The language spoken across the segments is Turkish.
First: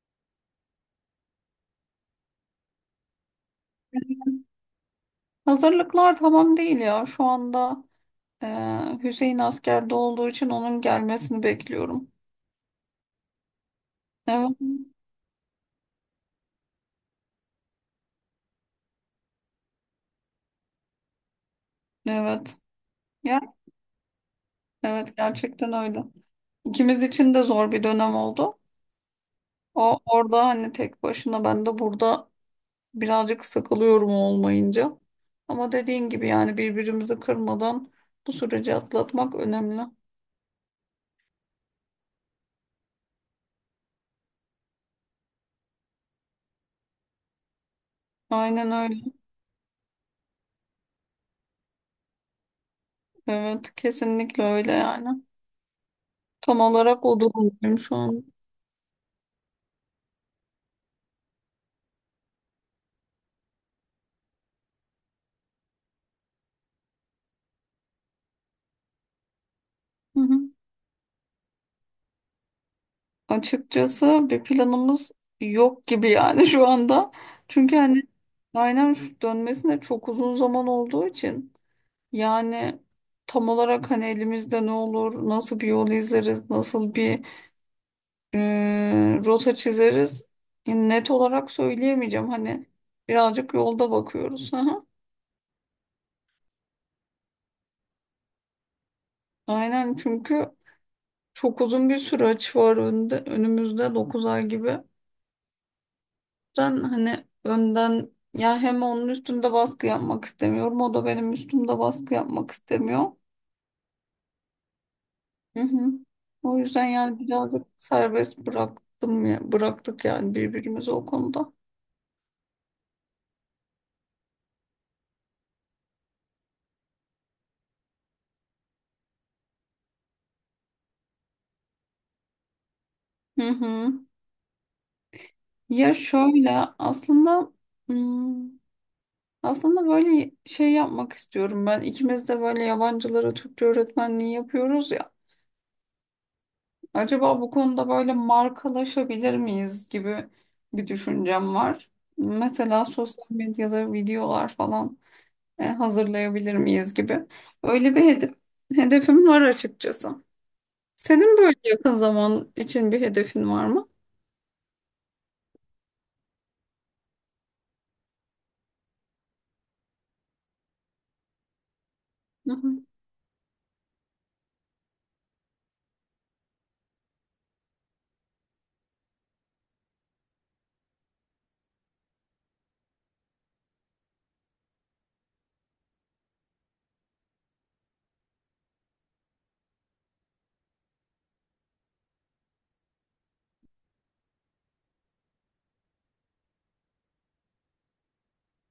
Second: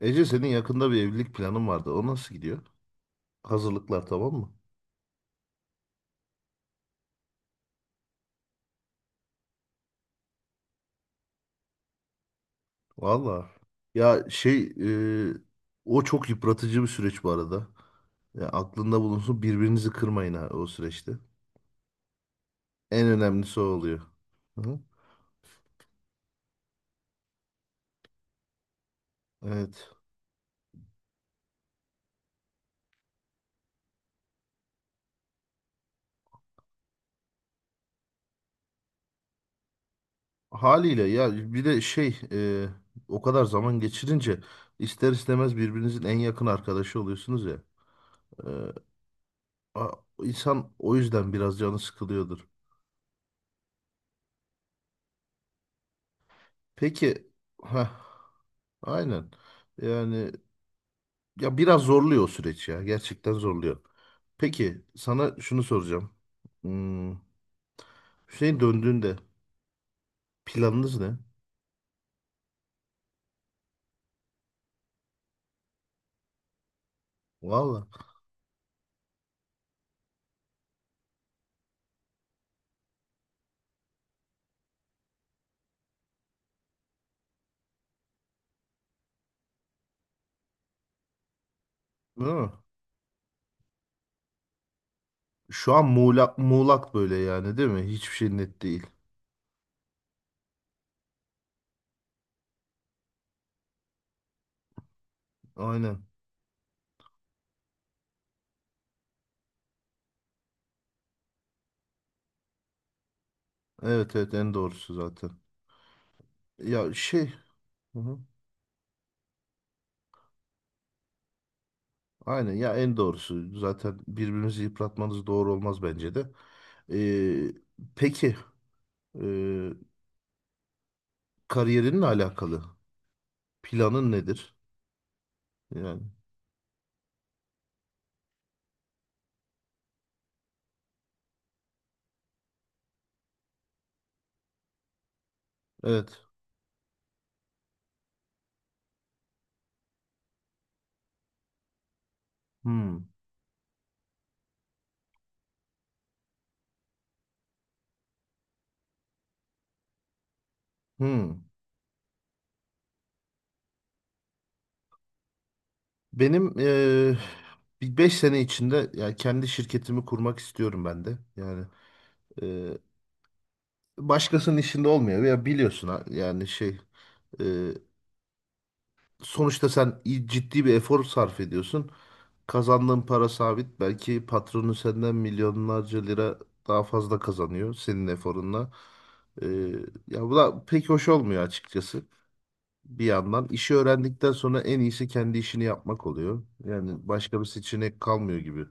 Ece senin yakında bir evlilik planın vardı. O nasıl gidiyor? Hazırlıklar tamam mı? Hazırlıklar tamam değil ya. Şu anda e, Hüseyin askerde olduğu için onun gelmesini bekliyorum. Valla. Ya Evet. şey e, o çok yıpratıcı bir süreç bu arada. Ya aklında bulunsun birbirinizi kırmayın ha o süreçte. Evet. En Ya, önemlisi o oluyor. Hı? evet gerçekten öyle. İkimiz için de zor bir dönem oldu. Evet. O orada hani tek başına ben de burada birazcık sıkılıyorum olmayınca. Ama dediğin gibi yani birbirimizi kırmadan bu süreci atlatmak önemli. Haliyle ya bir de şey o kadar zaman geçirince ister istemez birbirinizin en yakın arkadaşı oluyorsunuz ya. E, Aynen öyle. a- insan o yüzden biraz canı sıkılıyordur. Evet, kesinlikle öyle yani. Tam olarak o Peki, durumdayım ha, şu an. aynen. Yani ya biraz zorluyor o süreç ya. Gerçekten zorluyor. Peki sana şunu soracağım. Hmm, Hüseyin döndüğünde Hı hı. planınız ne? Açıkçası bir planımız yok gibi yani şu anda. Çünkü Valla. hani aynen şu dönmesine çok uzun zaman olduğu için yani tam olarak hani elimizde ne olur, nasıl bir yol izleriz, nasıl bir rota çizeriz yani net olarak söyleyemeyeceğim. Değil mi? Hani birazcık yolda bakıyoruz. Hı hı. Şu an muğlak, muğlak böyle yani değil mi? Hiçbir şey net değil. Aynen çünkü çok uzun bir süreç var önde, önümüzde 9 ay gibi. Aynen. Ben hani önden ya hem onun üstünde baskı yapmak istemiyorum o da benim üstümde baskı yapmak istemiyor. Evet, evet, en doğrusu zaten. Hı hı. O yüzden Ya yani şey. birazcık Hı hı. serbest bıraktım ya, bıraktık yani birbirimizi o konuda. Aynen ya, en doğrusu. Zaten birbirimizi yıpratmanız doğru olmaz bence de. Ee, peki. ee, Kariyerinle alakalı. Hı hı. Planın nedir? Ya Yani şöyle aslında hmm, aslında böyle şey yapmak istiyorum ben. İkimiz de böyle yabancılara Türkçe öğretmenliği yapıyoruz ya. evet. Acaba bu konuda böyle markalaşabilir miyiz gibi bir düşüncem var. Mesela Hmm. sosyal medyada videolar falan hazırlayabilir miyiz gibi. Öyle bir hedefim var açıkçası. Senin Hmm. böyle yakın zaman için bir hedefin var mı? Benim bir 5 sene içinde yani kendi şirketimi kurmak istiyorum ben de. Yani Hı eee, hı. başkasının işinde olmuyor ya, biliyorsun, yani şey eee, sonuçta sen ciddi bir efor sarf ediyorsun. Kazandığın para sabit. Belki patronu senden milyonlarca lira daha fazla kazanıyor senin eforunla. Eee, ya bu da pek hoş olmuyor açıkçası. Bir yandan işi öğrendikten sonra en iyisi kendi işini yapmak oluyor. Yani başka bir seçenek kalmıyor gibi.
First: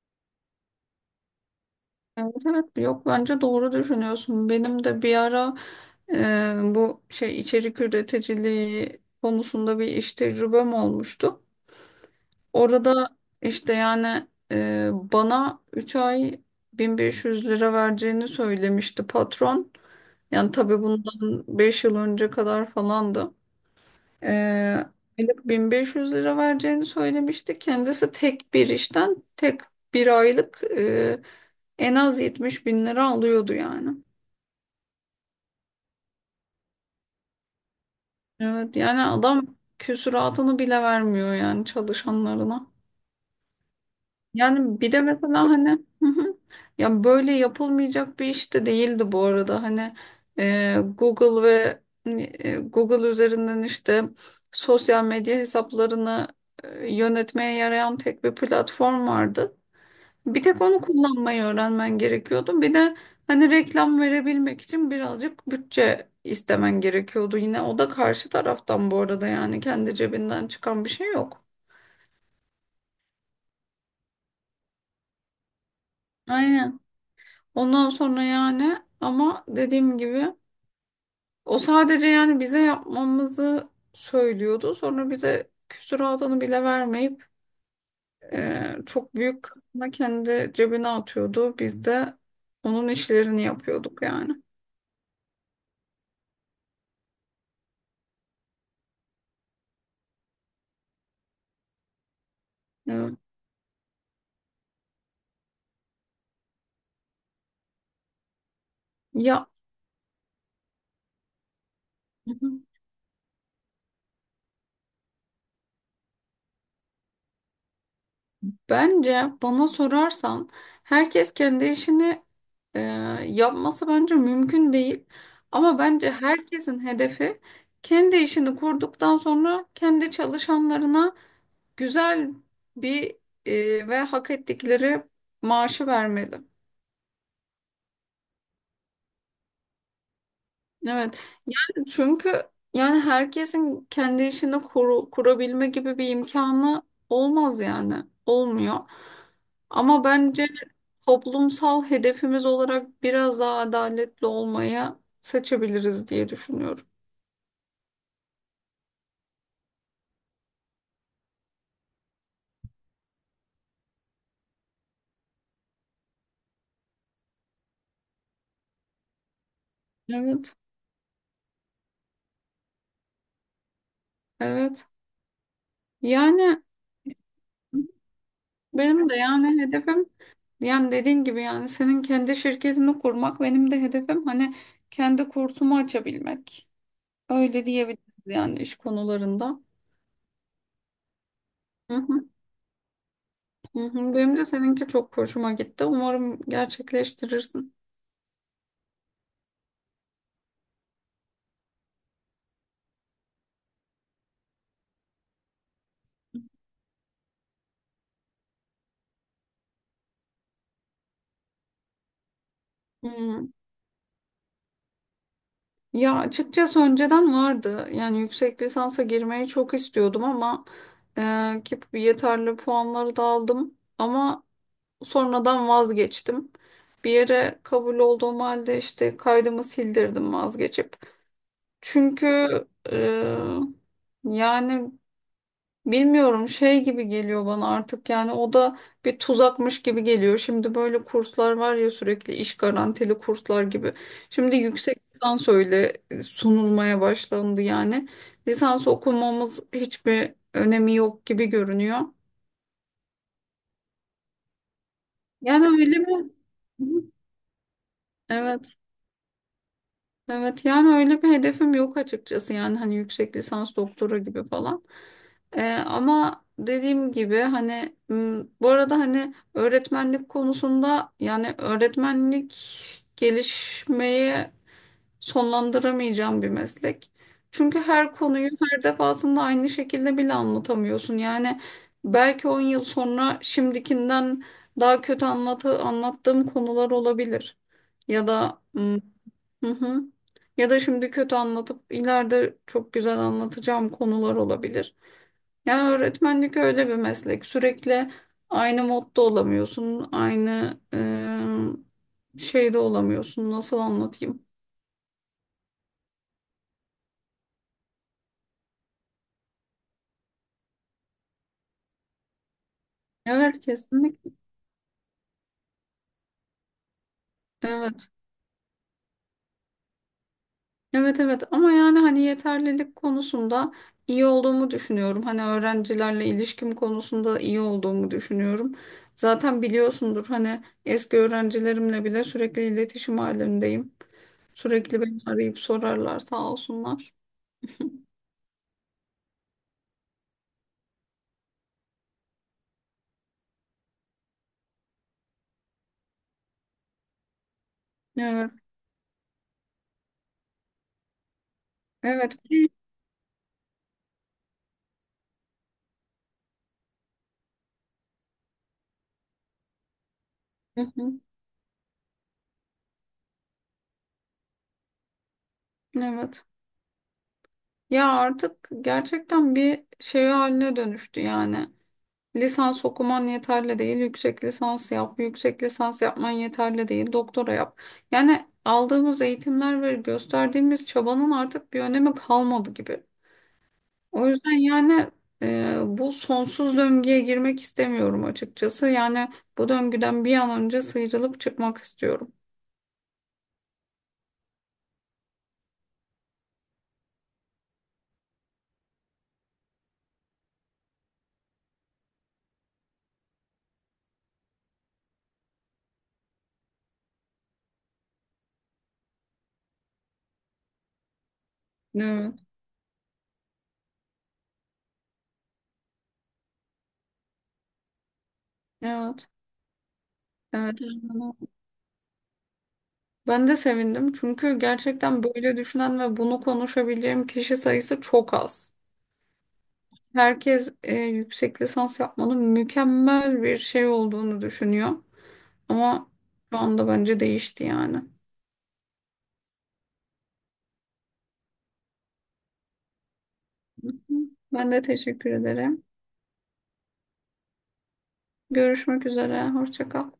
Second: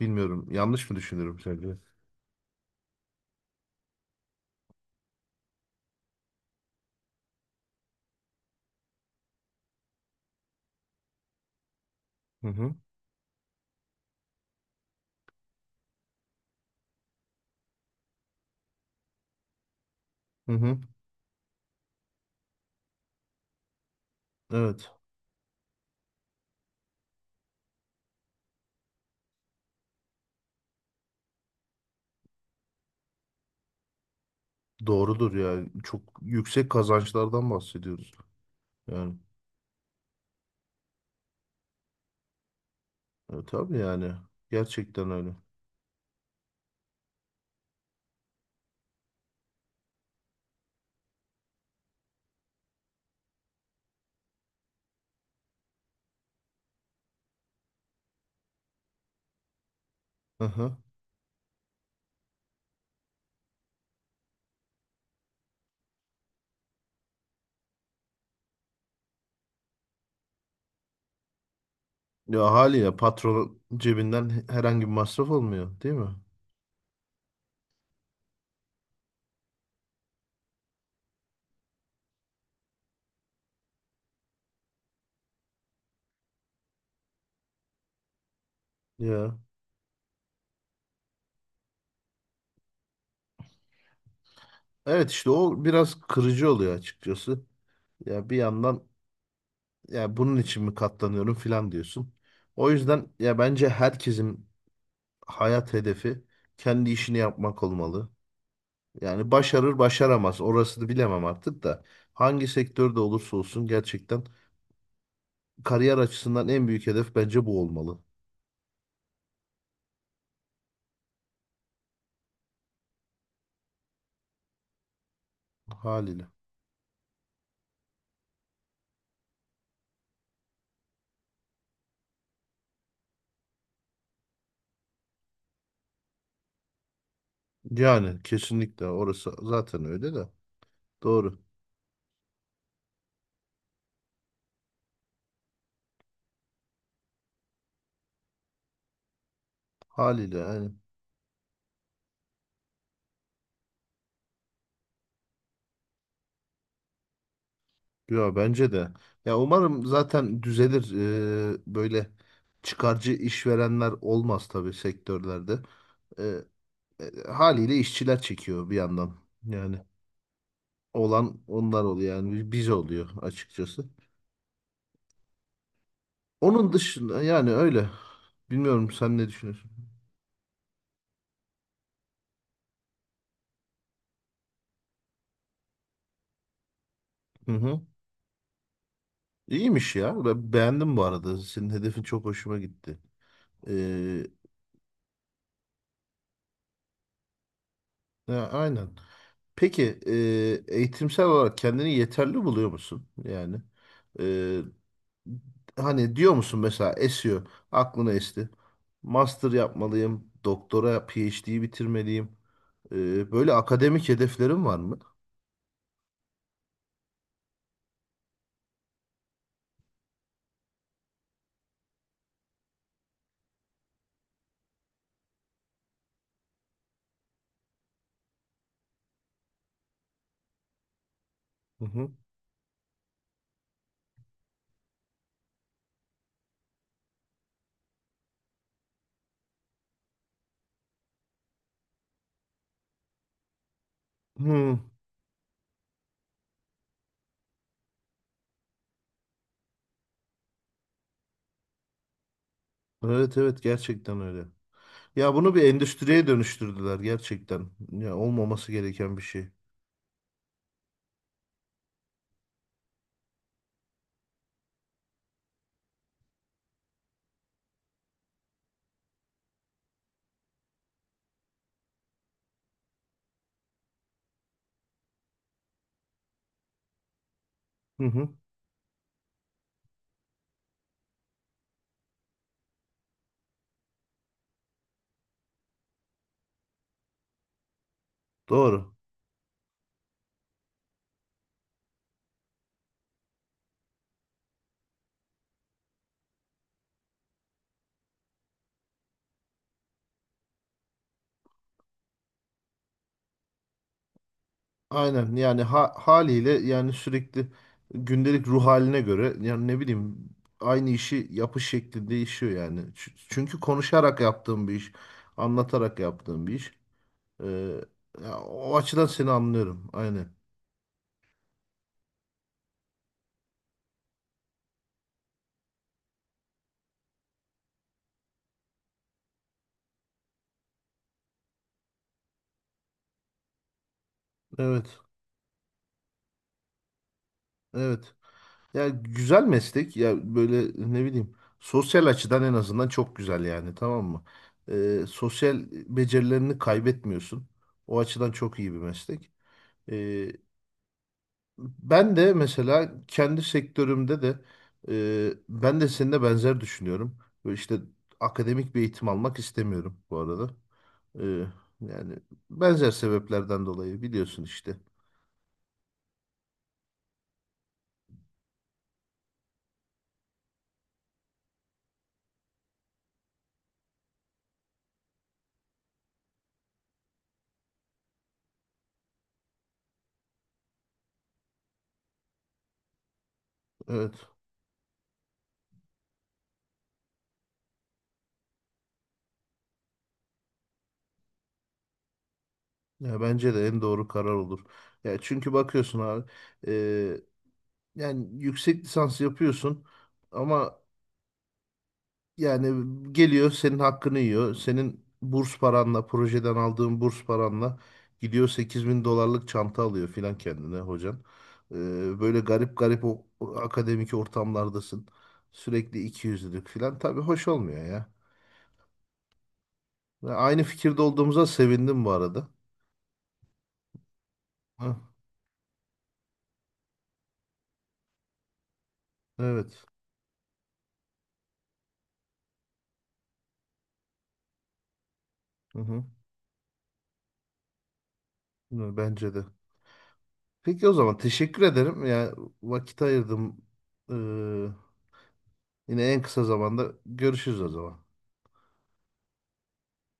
Bilmiyorum. Yanlış mı düşünüyorum sence? Evet, evet, yok bence doğru düşünüyorsun. Benim de bir ara bu şey içerik üreticiliği konusunda bir iş tecrübem olmuştu. Hı hı. Orada işte yani bana 3 ay 1500 lira vereceğini söylemişti patron. Hı Yani hı. tabii bundan 5 yıl önce kadar falandı. E, Evet. aylık 1500 lira vereceğini söylemişti. Kendisi tek bir işten tek bir aylık en az 70 bin lira alıyordu yani. Doğrudur yani. Çok yüksek kazançlardan bahsediyoruz. Evet yani Yani adam küsuratını bile vermiyor yani çalışanlarına. Tabii yani. Yani bir de Gerçekten öyle. mesela hani. Hı hı. Ya böyle yapılmayacak bir iş de değildi bu arada. Hani Google ve hani, e, Google üzerinden işte sosyal medya hesaplarını yönetmeye yarayan tek bir platform vardı. Bir Hı tek hı. onu kullanmayı öğrenmen gerekiyordu. Bir de hani reklam verebilmek için birazcık bütçe istemen gerekiyordu. Yine o da karşı taraftan bu arada yani kendi cebinden çıkan bir şey yok. Ya haliyle patron cebinden herhangi bir masraf olmuyor, değil mi? Aynen. Ondan sonra yani ama dediğim gibi o sadece yani bize yapmamızı söylüyordu. Sonra bize küsuratını bile vermeyip çok Ya. büyük kısmını kendi cebine atıyordu. Biz de onun işlerini yapıyorduk yani. Evet, işte o biraz kırıcı oluyor açıkçası. Ya bir yandan ya bunun için mi katlanıyorum filan diyorsun. O yüzden Evet. ya, bence herkesin hayat hedefi kendi işini yapmak olmalı. Yani Ya başarır başaramaz orasını bilemem artık da hangi sektörde olursa olsun gerçekten kariyer açısından en büyük hedef bence bu olmalı, bence bana sorarsan herkes kendi işini Ee, yapması bence mümkün değil. Ama bence haliyle. herkesin hedefi kendi işini kurduktan sonra kendi çalışanlarına güzel bir ve hak ettikleri maaşı vermeli. Yani kesinlikle orası zaten öyle de Evet. doğru, Yani çünkü yani herkesin kendi işini kurabilme gibi bir imkanı olmaz yani. Olmuyor. Ama haliyle bence yani. toplumsal hedefimiz olarak biraz daha adaletli olmayı seçebiliriz diye düşünüyorum. Ya bence de. Ya umarım zaten düzelir, böyle çıkarcı işverenler olmaz tabii sektörlerde. Haliyle işçiler çekiyor bir yandan. Yani Evet. olan onlar oluyor yani, biz oluyor açıkçası. Evet. Yani Onun dışında yani öyle. Bilmiyorum, benim de sen ne yani düşünüyorsun? hedefim yani dediğin gibi yani senin kendi şirketini kurmak benim de hedefim hani kendi kursumu açabilmek. Hı Öyle hı. diyebiliriz yani iş konularında. İyiymiş ya. Ben beğendim bu arada. Senin Hı hedefin hı. çok hoşuma gitti. Hı hı, Ee, benim de seninki çok hoşuma gitti. Umarım gerçekleştirirsin. ya, aynen. Peki, eğitimsel olarak kendini yeterli buluyor musun? Yani e, hani diyor musun mesela, esiyor. Aklına esti. Master yapmalıyım. Doktora PhD'yi bitirmeliyim. Ee, Hı. böyle akademik hedeflerin var mı? Ya açıkçası önceden vardı. Yani yüksek lisansa girmeyi çok istiyordum ama ki yeterli puanları da aldım. Ama sonradan vazgeçtim. Bir yere kabul olduğum halde işte kaydımı sildirdim vazgeçip. Hı hı. Çünkü e, yani bilmiyorum şey gibi geliyor bana artık yani o da bir tuzakmış gibi geliyor. Şimdi böyle kurslar var ya sürekli iş garantili kurslar gibi. Şimdi Hı. yüksek lisans öyle sunulmaya başlandı yani. Lisans okumamız hiçbir önemi yok gibi görünüyor. Evet, evet, gerçekten öyle. Ya bunu bir Yani öyle endüstriye mi? Hı. dönüştürdüler gerçekten. Ya olmaması Evet. gereken bir şey. Evet yani öyle bir hedefim yok açıkçası yani hani yüksek lisans doktora gibi falan. Ama dediğim gibi hani bu arada hani öğretmenlik konusunda yani öğretmenlik gelişmeyi sonlandıramayacağım bir meslek. Çünkü Hı her hı. konuyu her defasında aynı şekilde bile anlatamıyorsun. Yani belki 10 yıl sonra şimdikinden daha kötü anlattığım konular olabilir. Ya da Doğru. m, Hı hı. Ya da şimdi kötü anlatıp ileride çok güzel anlatacağım konular olabilir. Yani öğretmenlik öyle bir meslek. Sürekli aynı modda olamıyorsun. Aynı şeyde olamıyorsun. Nasıl anlatayım? Aynen yani, haliyle yani sürekli gündelik ruh haline göre yani, ne bileyim, aynı işi yapış şekli değişiyor yani. Çünkü Evet, konuşarak kesinlikle. yaptığım bir iş, anlatarak yaptığım bir iş. Ee, Evet. ya o açıdan seni anlıyorum. Aynen. Evet, evet, ama yani hani yeterlilik konusunda iyi olduğumu düşünüyorum. Hani öğrencilerle ilişkim konusunda iyi olduğumu düşünüyorum. Zaten biliyorsundur hani eski öğrencilerimle bile sürekli iletişim halindeyim. Evet. Sürekli beni arayıp sorarlar, sağ olsunlar. Evet. Ya güzel meslek ya, böyle, ne bileyim, sosyal açıdan en azından çok güzel yani, tamam mı? Sosyal becerilerini kaybetmiyorsun. O açıdan Evet. çok iyi bir meslek. Ee, ben de Evet. mesela kendi sektörümde de ben de seninle benzer düşünüyorum. Böyle işte akademik bir eğitim almak istemiyorum bu arada. Hı hı. Ee, yani benzer sebeplerden dolayı biliyorsun işte. Evet. Ya artık gerçekten bir şey haline dönüştü yani. Lisans okuman yeterli değil, yüksek lisans yap, yüksek lisans yapman yeterli değil, doktora yap. Yani aldığımız eğitimler ve gösterdiğimiz çabanın artık bir önemi kalmadı gibi. Evet. O yüzden yani bu sonsuz döngüye girmek istemiyorum açıkçası. Yani bu döngüden bir an önce sıyrılıp çıkmak istiyorum. Ya bence de en doğru karar olur. Ya çünkü bakıyorsun abi. Yani yüksek lisans yapıyorsun ama yani geliyor senin hakkını yiyor. Senin burs paranla, projeden aldığın burs paranla gidiyor 8.000 dolarlık çanta alıyor filan kendine hocan. Ee, Evet. böyle garip garip o akademik ortamlardasın. Sürekli ikiyüzlülük filan. Tabii hoş olmuyor ya. Evet, Ve aynı evet. fikirde olduğumuza sevindim bu arada. Ben de sevindim çünkü Hı, gerçekten böyle düşünen ve bunu konuşabileceğim kişi sayısı çok az. evet. Herkes yüksek lisans yapmanın mükemmel bir şey olduğunu düşünüyor. Hı hı. Ama şu anda bence değişti yani. Bence de. Peki, o zaman teşekkür ederim. Yani vakit ayırdım. Ee, Ben de teşekkür ederim. Yine en kısa zamanda görüşürüz o zaman. Görüşmek üzere. Hoşça kal.